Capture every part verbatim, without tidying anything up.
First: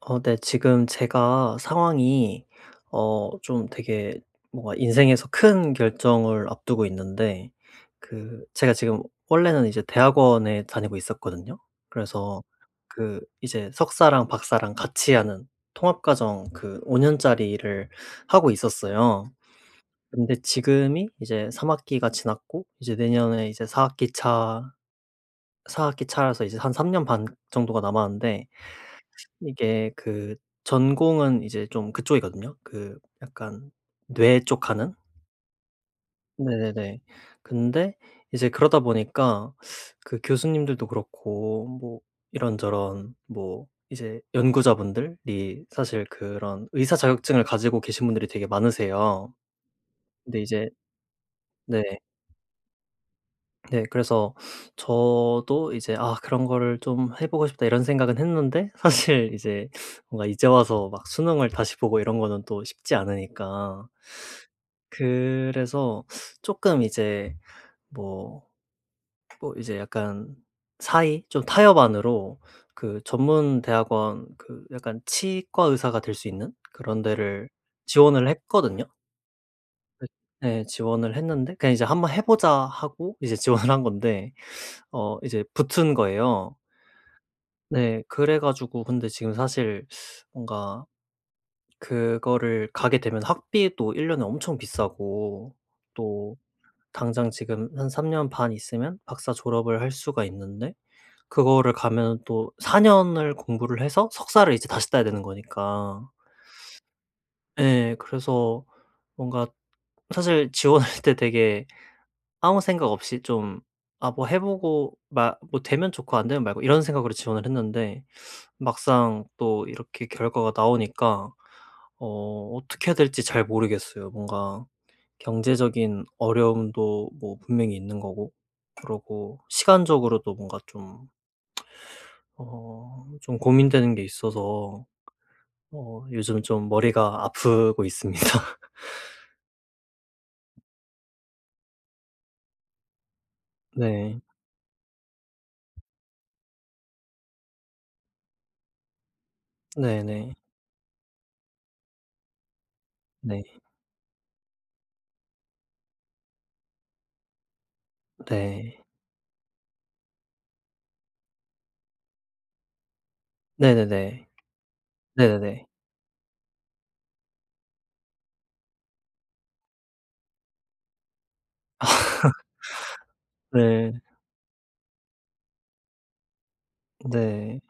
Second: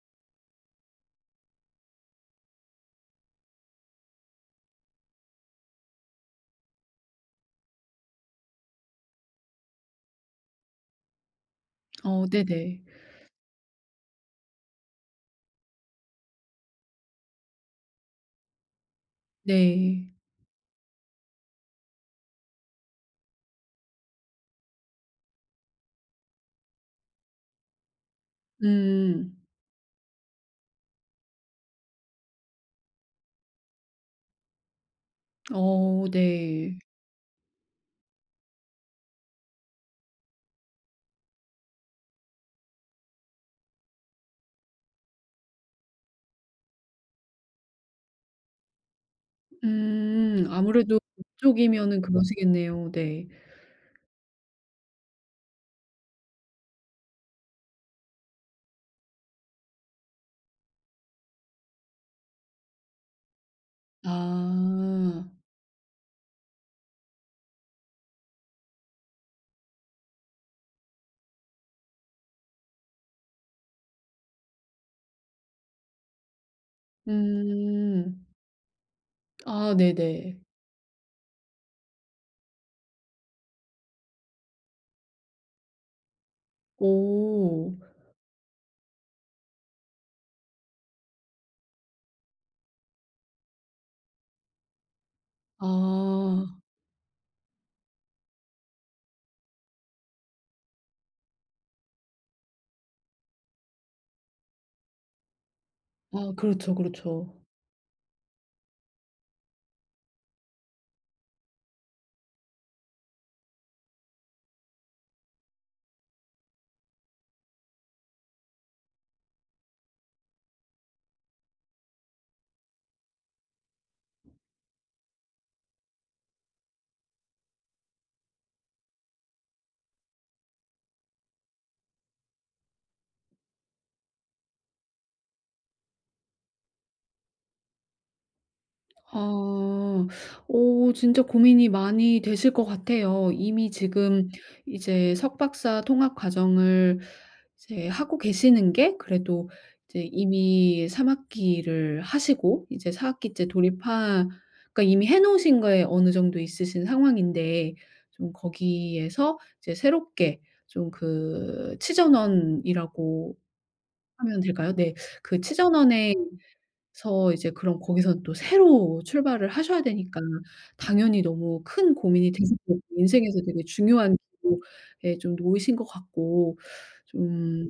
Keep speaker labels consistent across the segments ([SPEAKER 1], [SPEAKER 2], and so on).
[SPEAKER 1] 어 네. 지금 제가 상황이 어 좀 되게 뭔가 인생에서 큰 결정을 앞두고 있는데 그 제가 지금 원래는 이제 대학원에 다니고 있었거든요.
[SPEAKER 2] 어,
[SPEAKER 1] 그래서
[SPEAKER 2] 네네.
[SPEAKER 1] 그 이제 석사랑 박사랑 같이 하는 통합 과정 그 오 년 년짜리를 하고 있었어요.
[SPEAKER 2] 네.
[SPEAKER 1] 근데 지금이 이제 삼 학기 학기가 지났고 이제 내년에 이제 4 학기 차 4 학기 차라서 이제 한 삼 년 반 정도가 남았는데
[SPEAKER 2] 음.
[SPEAKER 1] 이게 그 전공은 이제 좀 그쪽이거든요. 그 약간 뇌 쪽 하는?
[SPEAKER 2] 어 네.
[SPEAKER 1] 네네네. 근데 이제 그러다 보니까 그 교수님들도 그렇고 뭐 이런저런 뭐 이제 연구자분들이 사실 그런 의사 자격증을 가지고 계신 분들이 되게 많으세요. 근데
[SPEAKER 2] 음
[SPEAKER 1] 이제
[SPEAKER 2] 아무래도
[SPEAKER 1] 네.
[SPEAKER 2] 그쪽이면은 그러시겠네요. 네.
[SPEAKER 1] 네. 그래서 저도 이제 '아 그런 거를 좀 해 보고 싶다.' 이런 생각은 했는데 사실 이제 뭔가 이제 와서 막 수능을 다시 보고 이런 거는 또 쉽지 않으니까.
[SPEAKER 2] 아.
[SPEAKER 1] 그래서 조금 이제 뭐 뭐 이제 약간 사이 좀 타협 안으로 그 전문 대학원 그 약간 치과 의사가 될 수 있는 그런 데를
[SPEAKER 2] 음.
[SPEAKER 1] 지원을 했거든요.
[SPEAKER 2] 아,
[SPEAKER 1] 네.
[SPEAKER 2] 네네.
[SPEAKER 1] 네. 지원을 했는데 그냥 이제 '한번 해 보자.' 하고 이제 지원을 한 건데 어 이제 붙은 거예요.
[SPEAKER 2] 오.
[SPEAKER 1] 네. 그래 가지고 근데 지금 사실 뭔가 그거를 가게 되면 학비도 일 년 년에 엄청 비싸고 또
[SPEAKER 2] 아.
[SPEAKER 1] 당장 지금 한 삼 년 반 있으면 박사 졸업을 할 수가 있는데 그거를 가면 또 사 년 년을 공부를 해서 석사를 이제 다시 따야 되는 거니까.
[SPEAKER 2] 아, 그렇죠, 그렇죠.
[SPEAKER 1] 네 그래서 뭔가 사실 지원할 때 되게 아무 생각 없이 좀 '아 뭐 해 보고 마 뭐 되면 좋고 안 되면 말고.' 이런 생각으로 지원을 했는데 막상 또 이렇게 결과가 나오니까 어 어떻게 해야 될지 잘 모르겠어요. 뭔가 경제적인 어려움도 뭐 분명히 있는 거고 그러고 시간적으로도 뭔가 좀 어 좀 고민되는 게 있어서 어 요즘 좀 머리가 아프고 있습니다.
[SPEAKER 2] 아. 오, 진짜 고민이 많이 되실 것 같아요. 이미
[SPEAKER 1] 네.
[SPEAKER 2] 지금 이제 석박사 통합 과정을 이제 하고 계시는 게 그래도 이제
[SPEAKER 1] 네네.
[SPEAKER 2] 이미 삼 학기를 하시고 이제 사
[SPEAKER 1] 네.
[SPEAKER 2] 학기째 돌입하 그러니까 이미 해 놓으신 거에 어느 정도 있으신 상황인데 좀
[SPEAKER 1] 네.
[SPEAKER 2] 거기에서 이제 새롭게 좀 그 치전원이라고
[SPEAKER 1] 네네네.
[SPEAKER 2] 하면 될까요? 네.
[SPEAKER 1] 네네네.
[SPEAKER 2] 그
[SPEAKER 1] 네네네.
[SPEAKER 2] 치전원의 서 이제 그럼 거기선 또 새로 출발을 하셔야 되니까 당연히 너무 큰 고민이 되실 거고 인생에서 되게
[SPEAKER 1] 네.
[SPEAKER 2] 중요한 기로에 좀 놓이신 것 같고
[SPEAKER 1] 네.
[SPEAKER 2] 좀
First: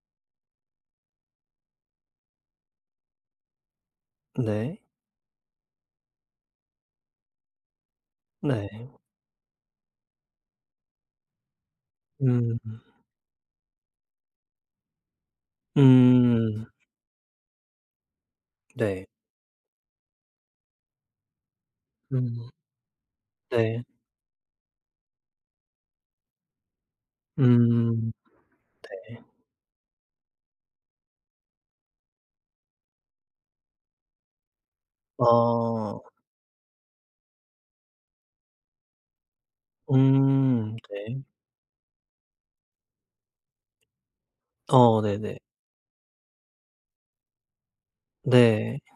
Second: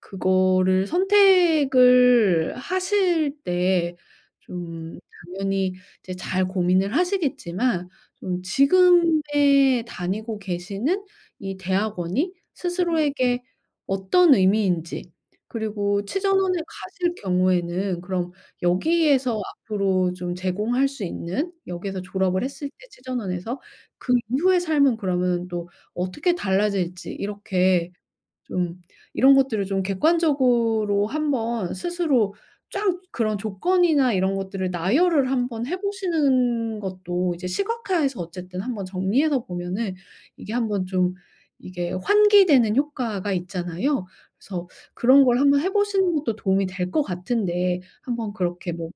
[SPEAKER 2] 그거를 선택을 하실 때
[SPEAKER 1] 네.
[SPEAKER 2] 좀 당연히 이제 잘 고민을 하시겠지만 좀
[SPEAKER 1] 네.
[SPEAKER 2] 지금에 다니고 계시는 이 대학원이
[SPEAKER 1] 음.
[SPEAKER 2] 스스로에게 어떤 의미인지, 그리고 치전원에
[SPEAKER 1] 음.
[SPEAKER 2] 가실 경우에는 그럼
[SPEAKER 1] 네.
[SPEAKER 2] 여기에서 앞으로 좀 제공할 수 있는, 여기에서 졸업을
[SPEAKER 1] 음.
[SPEAKER 2] 했을 때 치전원에서
[SPEAKER 1] 네.
[SPEAKER 2] 그 이후의 삶은 그러면 또 어떻게 달라질지, 이렇게
[SPEAKER 1] 음.
[SPEAKER 2] 좀
[SPEAKER 1] 네.
[SPEAKER 2] 이런 것들을 좀 객관적으로 한번 스스로 쫙 그런 조건이나 이런 것들을 나열을 한번 해
[SPEAKER 1] 아.
[SPEAKER 2] 보시는 것도, 이제 시각화해서 어쨌든 한번 정리해서 보면은 이게
[SPEAKER 1] 음
[SPEAKER 2] 한번 좀
[SPEAKER 1] 네.
[SPEAKER 2] 이게 환기되는 효과가 있잖아요. 그래서
[SPEAKER 1] 어
[SPEAKER 2] 그런 걸
[SPEAKER 1] 네네.
[SPEAKER 2] 한번 해 보시는 것도 도움이 될 것 같은데 한번 그렇게
[SPEAKER 1] 네.
[SPEAKER 2] 뭐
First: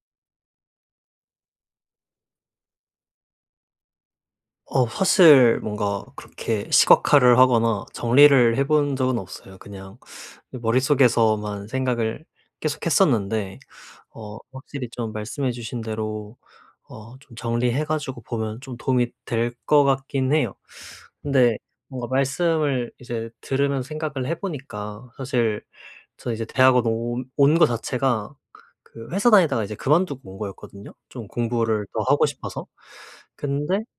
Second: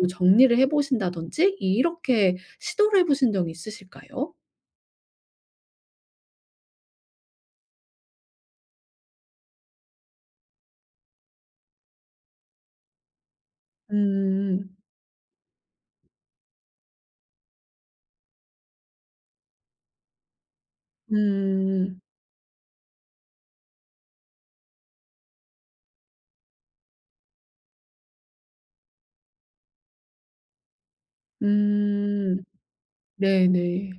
[SPEAKER 2] 뭐 정리를 해 보신다든지 이렇게 시도를 해 보신 적이 있으실까요?
[SPEAKER 1] 어 사실 뭔가 그렇게 시각화를 하거나 정리를 해본 적은 없어요. 그냥 머릿속에서만 생각을 계속 했었는데 어
[SPEAKER 2] 음.
[SPEAKER 1] 확실히 좀 말씀해 주신 대로 어 좀 정리해 가지고 보면 좀 도움이 될 것 같긴 해요. 근데
[SPEAKER 2] 음.
[SPEAKER 1] 뭔가 말씀을 이제 들으면서 생각을 해 보니까 사실 저 이제 대학원 온 온 거 자체가 그 회사 다니다가 이제 그만두고 온 거였거든요, 좀 공부를 더 하고
[SPEAKER 2] 음,
[SPEAKER 1] 싶어서. 근데
[SPEAKER 2] 네네.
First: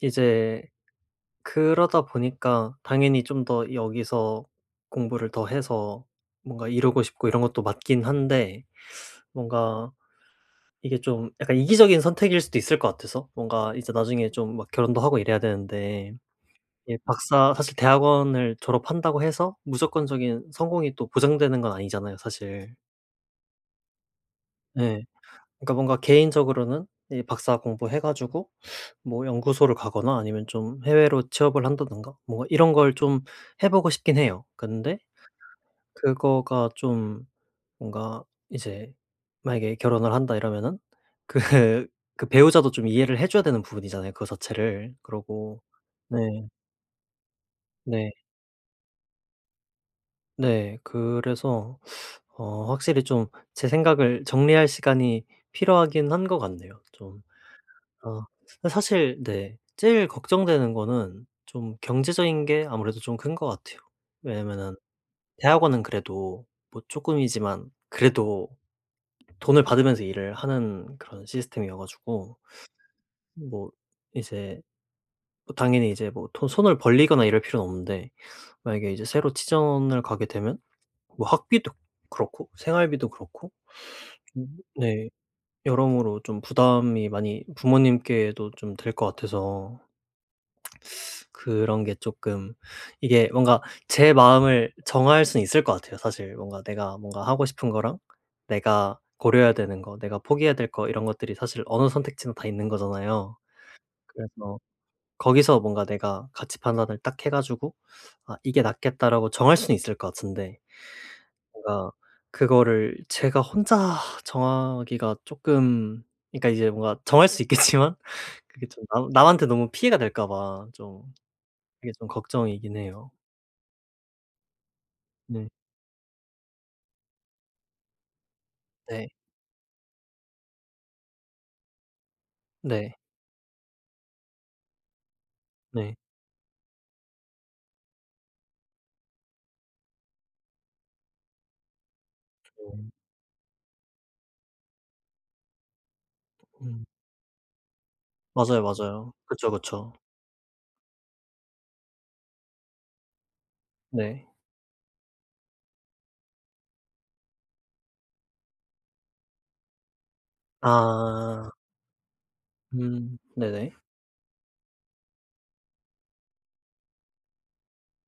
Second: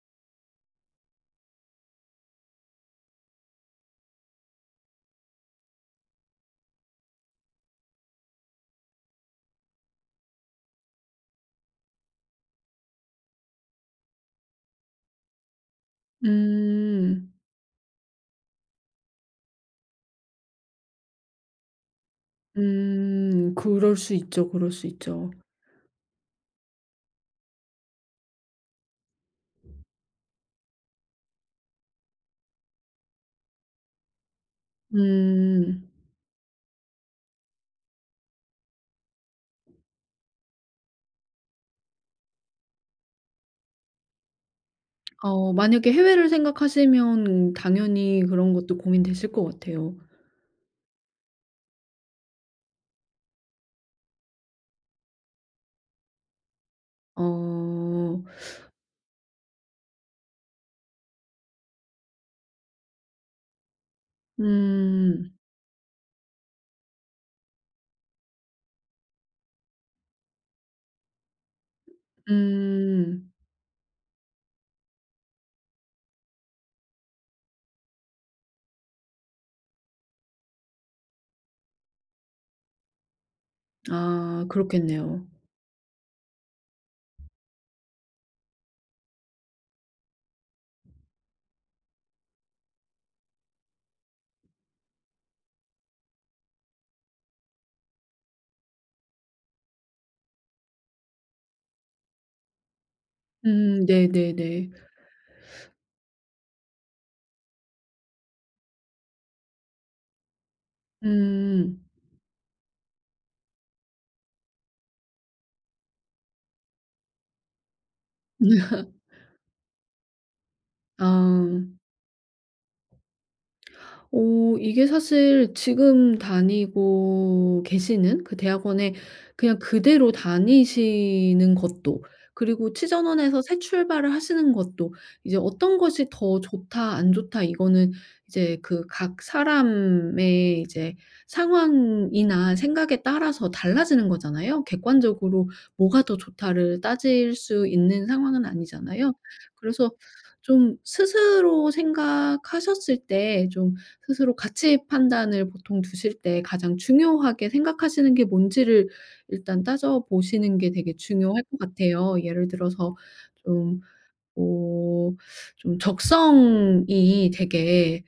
[SPEAKER 1] 이제 그러다 보니까 당연히 좀 더 여기서 공부를 더 해서 뭔가 이루고 싶고 이런 것도 맞긴 한데 뭔가 이게 좀 약간 이기적인 선택일 수도 있을 것 같아서 뭔가 이제 나중에 좀 막 결혼도 하고 이래야 되는데 예
[SPEAKER 2] 음.
[SPEAKER 1] 박사 사실 대학원을 졸업한다고 해서 무조건적인 성공이 또 보장되는 건 아니잖아요 사실.
[SPEAKER 2] 음. 그럴 수 있죠, 그럴 수
[SPEAKER 1] 예.
[SPEAKER 2] 있죠.
[SPEAKER 1] 그러니까 뭔가 개인적으로는 이 박사 공부해 가지고 뭐 연구소를 가거나 아니면 좀 해외로 취업을 한다든가 뭔가 이런 걸 좀 해 보고 싶긴 해요. 근데
[SPEAKER 2] 음.
[SPEAKER 1] 그거가 좀 뭔가 이제 만약에 결혼을 한다 이러면은 그 그 배우자도 좀 이해를 해 줘야 되는 부분이잖아요 그거 자체를.
[SPEAKER 2] 어
[SPEAKER 1] 그러고
[SPEAKER 2] 만약에 해외를
[SPEAKER 1] 네.
[SPEAKER 2] 생각하시면
[SPEAKER 1] 네.
[SPEAKER 2] 당연히 그런 것도 고민되실 것 같아요.
[SPEAKER 1] 네. 그래서 어 확실히 좀 제 생각을 정리할 시간이 필요하긴 한 것 같네요 좀.
[SPEAKER 2] 어.
[SPEAKER 1] 아. 사실 네. 제일 걱정되는 거는 좀 경제적인 게 아무래도 좀 큰 것 같아요. 왜냐면은
[SPEAKER 2] 음.
[SPEAKER 1] 대학원은 그래도 뭐 조금이지만 그래도 돈을 받으면서 일을 하는 그런 시스템이어 가지고
[SPEAKER 2] 음.
[SPEAKER 1] 뭐 이제 뭐 당연히 이제 뭐 돈 손을 벌리거나 이럴 필요는 없는데 만약에 이제 새로 취준을 가게 되면 뭐 학비도 그렇고 생활비도 그렇고
[SPEAKER 2] 아,
[SPEAKER 1] 음 네
[SPEAKER 2] 그렇겠네요.
[SPEAKER 1] 여러모로 좀 부담이 많이 부모님께도 좀 될 것 같아서 그런 게 조금 이게 뭔가 제 마음을 정할 수는 있을 것 같아요 사실. 뭔가 내가 뭔가 하고 싶은 거랑 내가 고려해야 되는 거, 내가 포기해야 될 거 이런 것들이 사실 어느 선택지나 다 있는 거잖아요.
[SPEAKER 2] 음,
[SPEAKER 1] 그래서
[SPEAKER 2] 네네네.
[SPEAKER 1] 거기서 뭔가 내가 가치 판단을 딱 해 가지고 '아 이게 낫겠다.'라고 정할 수는 있을 것 같은데
[SPEAKER 2] 음.
[SPEAKER 1] 뭔가 그거를 제가 혼자 정하기가 조금 그러니까 이제 뭔가 정할 수 있겠지만 그게 좀 남 남한테 너무 피해가 될까 봐 좀
[SPEAKER 2] 아.
[SPEAKER 1] 그게 좀 걱정이긴 해요.
[SPEAKER 2] 어 이게
[SPEAKER 1] 네.
[SPEAKER 2] 사실 지금 다니고 계시는 그 대학원에
[SPEAKER 1] 네.
[SPEAKER 2] 그냥 그대로 다니시는 것도, 그리고
[SPEAKER 1] 네.
[SPEAKER 2] 치전원에서 새 출발을 하시는 것도 이제 어떤
[SPEAKER 1] 네.
[SPEAKER 2] 것이 더 좋다 안 좋다 이거는 이제 그 각 사람의 이제 상황이나
[SPEAKER 1] 음.
[SPEAKER 2] 생각에 따라서 달라지는 거잖아요. 객관적으로 뭐가 더 좋다를
[SPEAKER 1] 음.
[SPEAKER 2] 따질 수 있는 상황은
[SPEAKER 1] 맞아요,
[SPEAKER 2] 아니잖아요.
[SPEAKER 1] 맞아요. 그쵸,
[SPEAKER 2] 그래서
[SPEAKER 1] 그쵸.
[SPEAKER 2] 좀 스스로 생각하셨을 때좀
[SPEAKER 1] 네.
[SPEAKER 2] 스스로 가치 판단을 보통 두실 때 가장 중요하게 생각하시는 게 뭔지를 일단 따져 보시는 게 되게 중요할
[SPEAKER 1] 아.
[SPEAKER 2] 것 같아요. 예를 들어서
[SPEAKER 1] 음. 네네.
[SPEAKER 2] 좀 뭐 좀 적성이 되게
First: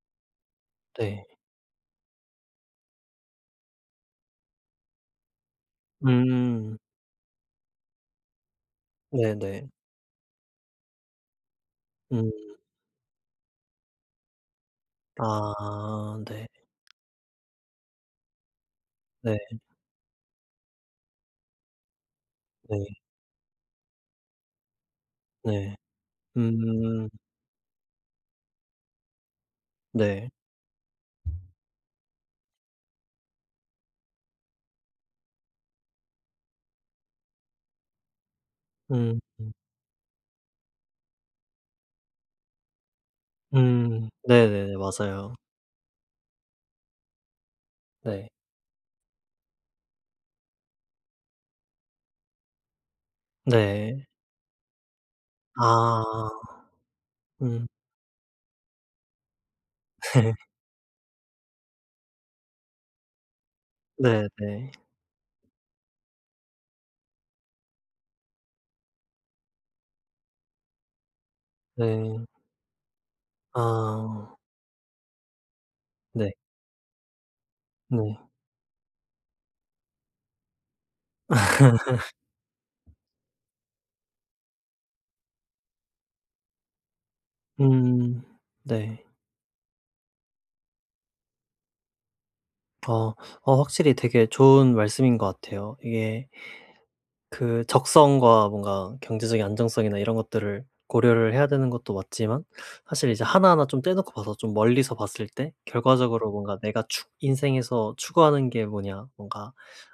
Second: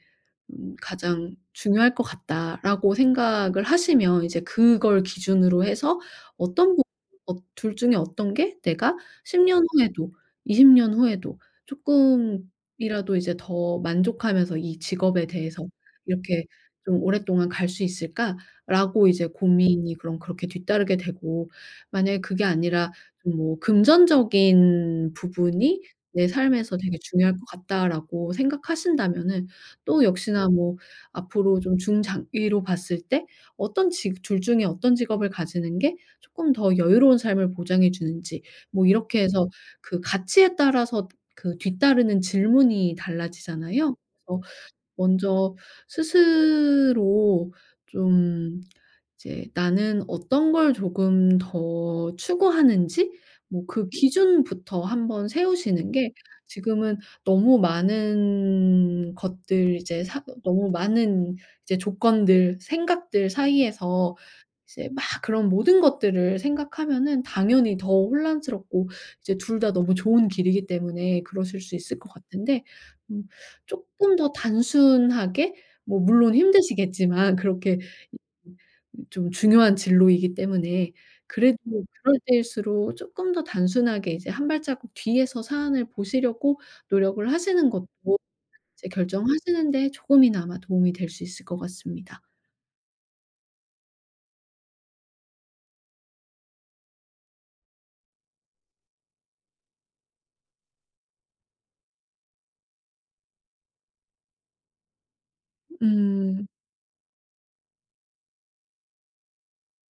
[SPEAKER 2] 음
[SPEAKER 1] 네.
[SPEAKER 2] '가장 중요할 것 같다.'라고 생각을 하시면 이제 그걸 기준으로 해서 어떤
[SPEAKER 1] 음.
[SPEAKER 2] 부 어 둘 중에 어떤 게 내가 십 년
[SPEAKER 1] 네네.
[SPEAKER 2] 후에도 이십 년 후에도 조
[SPEAKER 1] 음.
[SPEAKER 2] 금이라도 이제 더 만족하면서 이 직업에 대해서
[SPEAKER 1] 아.
[SPEAKER 2] 이렇게
[SPEAKER 1] 네.
[SPEAKER 2] 좀 '오랫동안 갈 수 있을까?'라고 이제
[SPEAKER 1] 네.
[SPEAKER 2] 고민이 그럼 그렇게 뒤따르게 되고, 만약에 그게
[SPEAKER 1] 네.
[SPEAKER 2] 아니라 좀뭐 '금전적인
[SPEAKER 1] 네.
[SPEAKER 2] 부분이 내 삶에서 되게
[SPEAKER 1] 음.
[SPEAKER 2] 중요할 것 같다.'라고 생각하신다면은 또
[SPEAKER 1] 네.
[SPEAKER 2] 역시나 뭐 앞으로 좀 중장기로 봤을 때 어떤 직 둘 중에 어떤 직업을 가지는 게 쪼끔 더 여유로운 삶을 보장해 주는지 뭐
[SPEAKER 1] 음.
[SPEAKER 2] 이렇게 해서
[SPEAKER 1] 음.
[SPEAKER 2] 그 가치에 따라서 그 뒤따르는 질문이 달라지잖아요.
[SPEAKER 1] 음.
[SPEAKER 2] 그래서
[SPEAKER 1] 네네네. 맞아요.
[SPEAKER 2] 먼저 스스로
[SPEAKER 1] 네.
[SPEAKER 2] 좀 이제 나는 어떤 걸 조금 더 추구하는지 뭐 그
[SPEAKER 1] 네.
[SPEAKER 2] 기준부터 한번 세우시는 게,
[SPEAKER 1] 아.
[SPEAKER 2] 지금은 너무
[SPEAKER 1] 음.
[SPEAKER 2] 많은 것들 이제 사 너무 많은 이제 조건들, 생각들 사이에서
[SPEAKER 1] 네네. 네.
[SPEAKER 2] 이제 막 그런 모든 것들을 생각하면은 당연히 더 혼란스럽고 이제 둘 다 너무 좋은 길이기 때문에 그러실 수 있을 것
[SPEAKER 1] 네.
[SPEAKER 2] 같은데 음 쪼끔 더
[SPEAKER 1] 아.
[SPEAKER 2] 단순하게, 뭐
[SPEAKER 1] 네.
[SPEAKER 2] 물론 힘드시겠지만 그렇게 이
[SPEAKER 1] 네.
[SPEAKER 2] 좀 중요한 진로이기 때문에 그래도 그럴 때일수록 쪼끔 더 단순하게 이제 한 발자국 뒤에서 사안을 보시려고 노력을 하시는 것도
[SPEAKER 1] 음.
[SPEAKER 2] 이제
[SPEAKER 1] 네.
[SPEAKER 2] 결정하시는 데 조금이나마 도움이 될 수 있을 것 같습니다.
[SPEAKER 1] 어. 어 확실히 되게 좋은 말씀인 것 같아요. 이게 그 적성과 뭔가 경제적인 안정성이나 이런 것들을 고려를 해야 되는 것도 맞지만 사실 이제 하나하나 좀 떼놓고 봐서 좀 멀리서 봤을 때 결과적으로
[SPEAKER 2] 음.
[SPEAKER 1] 뭔가 '내가 추 인생에서 추구하는 게 뭐냐. 뭔가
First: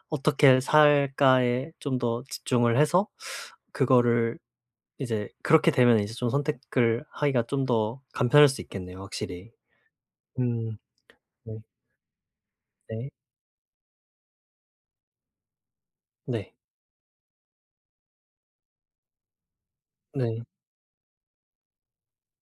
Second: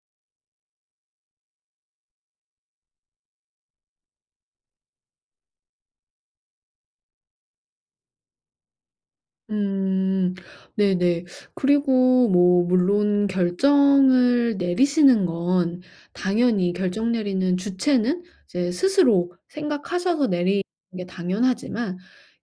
[SPEAKER 1] 어떻게 살까.'에 좀 더 집중을 해서 그거를 이제 그렇게 되면 이제 좀 선택을 하기가 좀 더 간편할 수 있겠네요 확실히.
[SPEAKER 2] 음.
[SPEAKER 1] 음.
[SPEAKER 2] 네네.
[SPEAKER 1] 네.
[SPEAKER 2] 그리고 뭐
[SPEAKER 1] 네.
[SPEAKER 2] 물론 결정을 내리시는 건
[SPEAKER 1] 네.
[SPEAKER 2] 당연히, 결정 내리는 주체는 이제 스스로 생각하셔서
[SPEAKER 1] 네.
[SPEAKER 2] 내리는 게 당연하지만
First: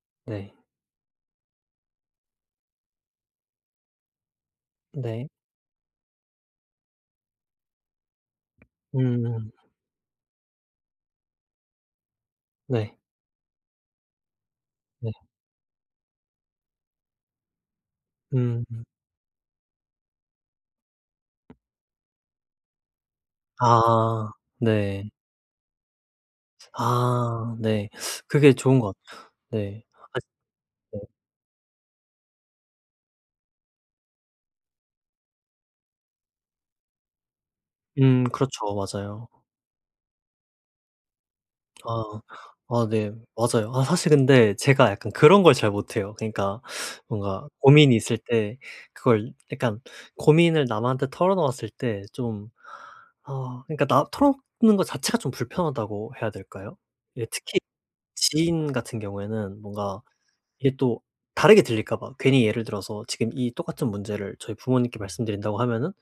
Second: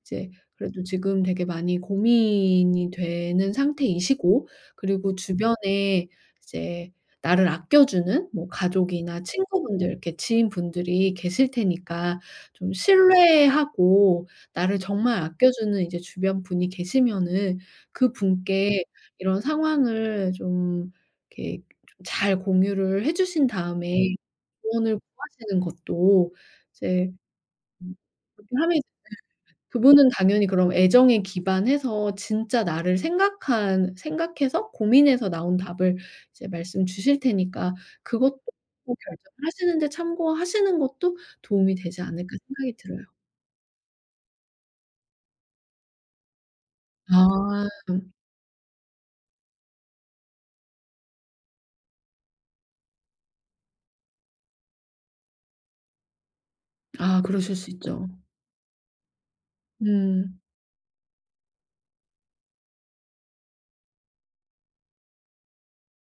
[SPEAKER 2] 이제
[SPEAKER 1] 네.
[SPEAKER 2] 그래도 지금 되게 많이 고민이 되는 상태이시고 그리고
[SPEAKER 1] 네.
[SPEAKER 2] 주변에 이제 나를 아껴주는 뭐 가족이나
[SPEAKER 1] 음.
[SPEAKER 2] 친구분들, 이렇게 지인분들이 계실 테니까 좀
[SPEAKER 1] 네.
[SPEAKER 2] 신뢰하고 나를
[SPEAKER 1] 네.
[SPEAKER 2] 정말 아껴주는 이제 주변 분이 계시면은
[SPEAKER 1] 음.
[SPEAKER 2] 그분께 이런 상황을 좀 이렇게 좀 잘 공유를 해 주신 다음에
[SPEAKER 1] 아.
[SPEAKER 2] 조언을
[SPEAKER 1] 네.
[SPEAKER 2] 구하시는 것도 이제
[SPEAKER 1] 아 네.
[SPEAKER 2] 음
[SPEAKER 1] 그게
[SPEAKER 2] 그렇게 하면
[SPEAKER 1] 좋은 것 같아요. 네.
[SPEAKER 2] 그분은
[SPEAKER 1] 사실
[SPEAKER 2] 당연히 그럼
[SPEAKER 1] 네.
[SPEAKER 2] 애정에 기반해서 진짜 나를 생각한 생각해서 고민해서 나온 답을 이제 말씀 주실 테니까
[SPEAKER 1] 음
[SPEAKER 2] 그것도
[SPEAKER 1] 그렇죠. 맞아요.
[SPEAKER 2] 결정을 하시는데 참고하시는 것도 도움이 되지
[SPEAKER 1] 아.
[SPEAKER 2] 않을까 생각이
[SPEAKER 1] 아
[SPEAKER 2] 들어요.
[SPEAKER 1] 네. 맞아요. 아 사실 근데 제가 약간 그런 걸 잘 못해요. 그러니까 뭔가
[SPEAKER 2] 아.
[SPEAKER 1] 고민이 있을 때 그걸 약간 고민을 남한테 털어놓았을 때 좀 아 그러니까 나 털어놓는 것 자체가 좀 불편하다고 해야 될까요?
[SPEAKER 2] 아,
[SPEAKER 1] 예
[SPEAKER 2] 그러실
[SPEAKER 1] 특히
[SPEAKER 2] 수 있죠.
[SPEAKER 1] 지인 같은 경우에는 뭔가
[SPEAKER 2] 음.
[SPEAKER 1] 이게 또 다르게 들릴까 봐. 괜히 예를 들어서 지금 이 똑같은 문제를 저희 부모님께 말씀드린다고 하면은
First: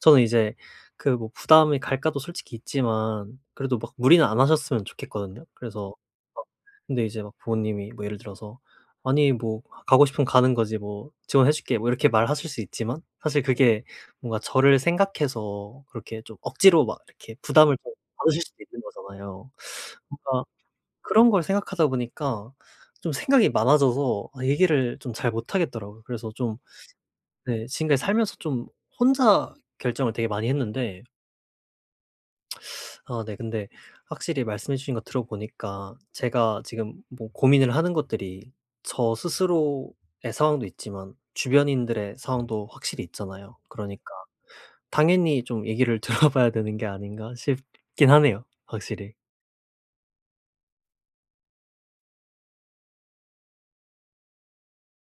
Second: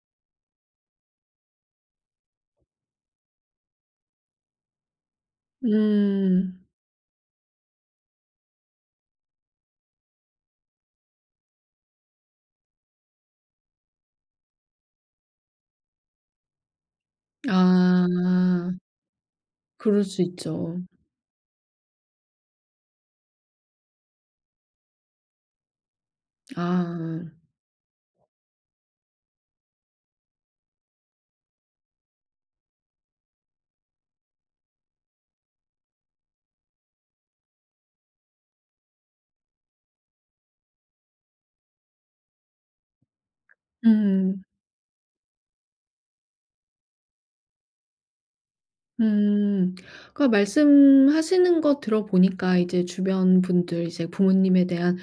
[SPEAKER 1] 저는 이제 그 뭐 부담이 갈까도 솔직히 있지만 그래도 막 무리는 안 하셨으면 좋겠거든요. 그래서 막
[SPEAKER 2] 음.
[SPEAKER 1] 근데 이제 막 부모님이 뭐 예를 들어서 "아니 뭐 가고 싶으면 가는 거지 뭐 지원해 줄게." 뭐 이렇게 말하실 수 있지만 사실 그게 뭔가 저를 생각해서 그렇게 좀 억지로 막 이렇게 부담을 좀 받으실 수도
[SPEAKER 2] 아.
[SPEAKER 1] 있는 거잖아요.
[SPEAKER 2] 그럴 수
[SPEAKER 1] 뭔가
[SPEAKER 2] 있죠.
[SPEAKER 1] 그런 걸 생각하다 보니까 좀 생각이 많아져서 아 얘기를 좀 잘 못하겠더라고요. 그래서 좀
[SPEAKER 2] 아.
[SPEAKER 1] 네 지금까지 살면서 좀 혼자 결정을 되게 많이 했는데 아 네 근데 확실히 말씀해 주신 거 들어보니까 제가 지금 뭐 고민을 하는 것들이 저 스스로의 상황도 있지만 주변인들의 상황도 확실히 있잖아요. 그러니까
[SPEAKER 2] 음.
[SPEAKER 1] 당연히 좀 얘기를 들어봐야 되는 게 아닌가 싶긴 하네요, 확실히.
[SPEAKER 2] 음. 그러니까 말씀하시는 거 들어보니까 이제 주변 분들, 이제 부모님에 대한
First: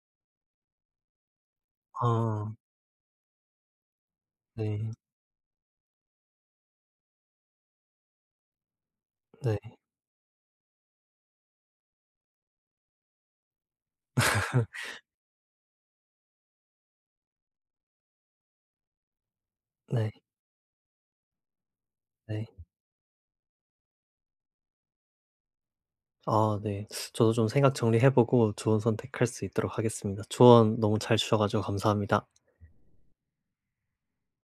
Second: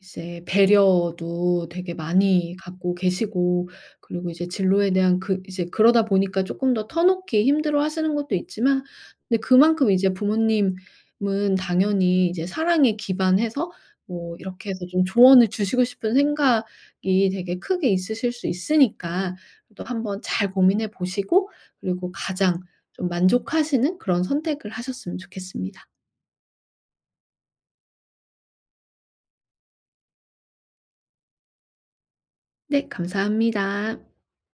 [SPEAKER 2] 이제 배려도 되게
[SPEAKER 1] 아
[SPEAKER 2] 많이 갖고 계시고, 그리고 이제 진로에
[SPEAKER 1] 네.
[SPEAKER 2] 대한 그 이제 그러다 보니까 조금 더 터놓기 힘들어하시는 것도 있지만 근데
[SPEAKER 1] 네.
[SPEAKER 2] 그만큼 이제 부모님은 당연히 이제 사랑에 기반해서 뭐 이렇게 해서 좀 조언을 주시고 싶은 생각이 되게 크게 있으실 수 있으니까 또
[SPEAKER 1] 네.
[SPEAKER 2] 한번 잘 고민해 보시고 그리고
[SPEAKER 1] 네.
[SPEAKER 2] 가장 좀 만족하시는 그런 선택을 하셨으면 좋겠습니다.
[SPEAKER 1] 아 네. 저도 좀 생각 정리해 보고 좋은 선택할 수 있도록 하겠습니다. 조언 너무 잘 주셔 가지고 감사합니다.
[SPEAKER 2] 네, 감사합니다.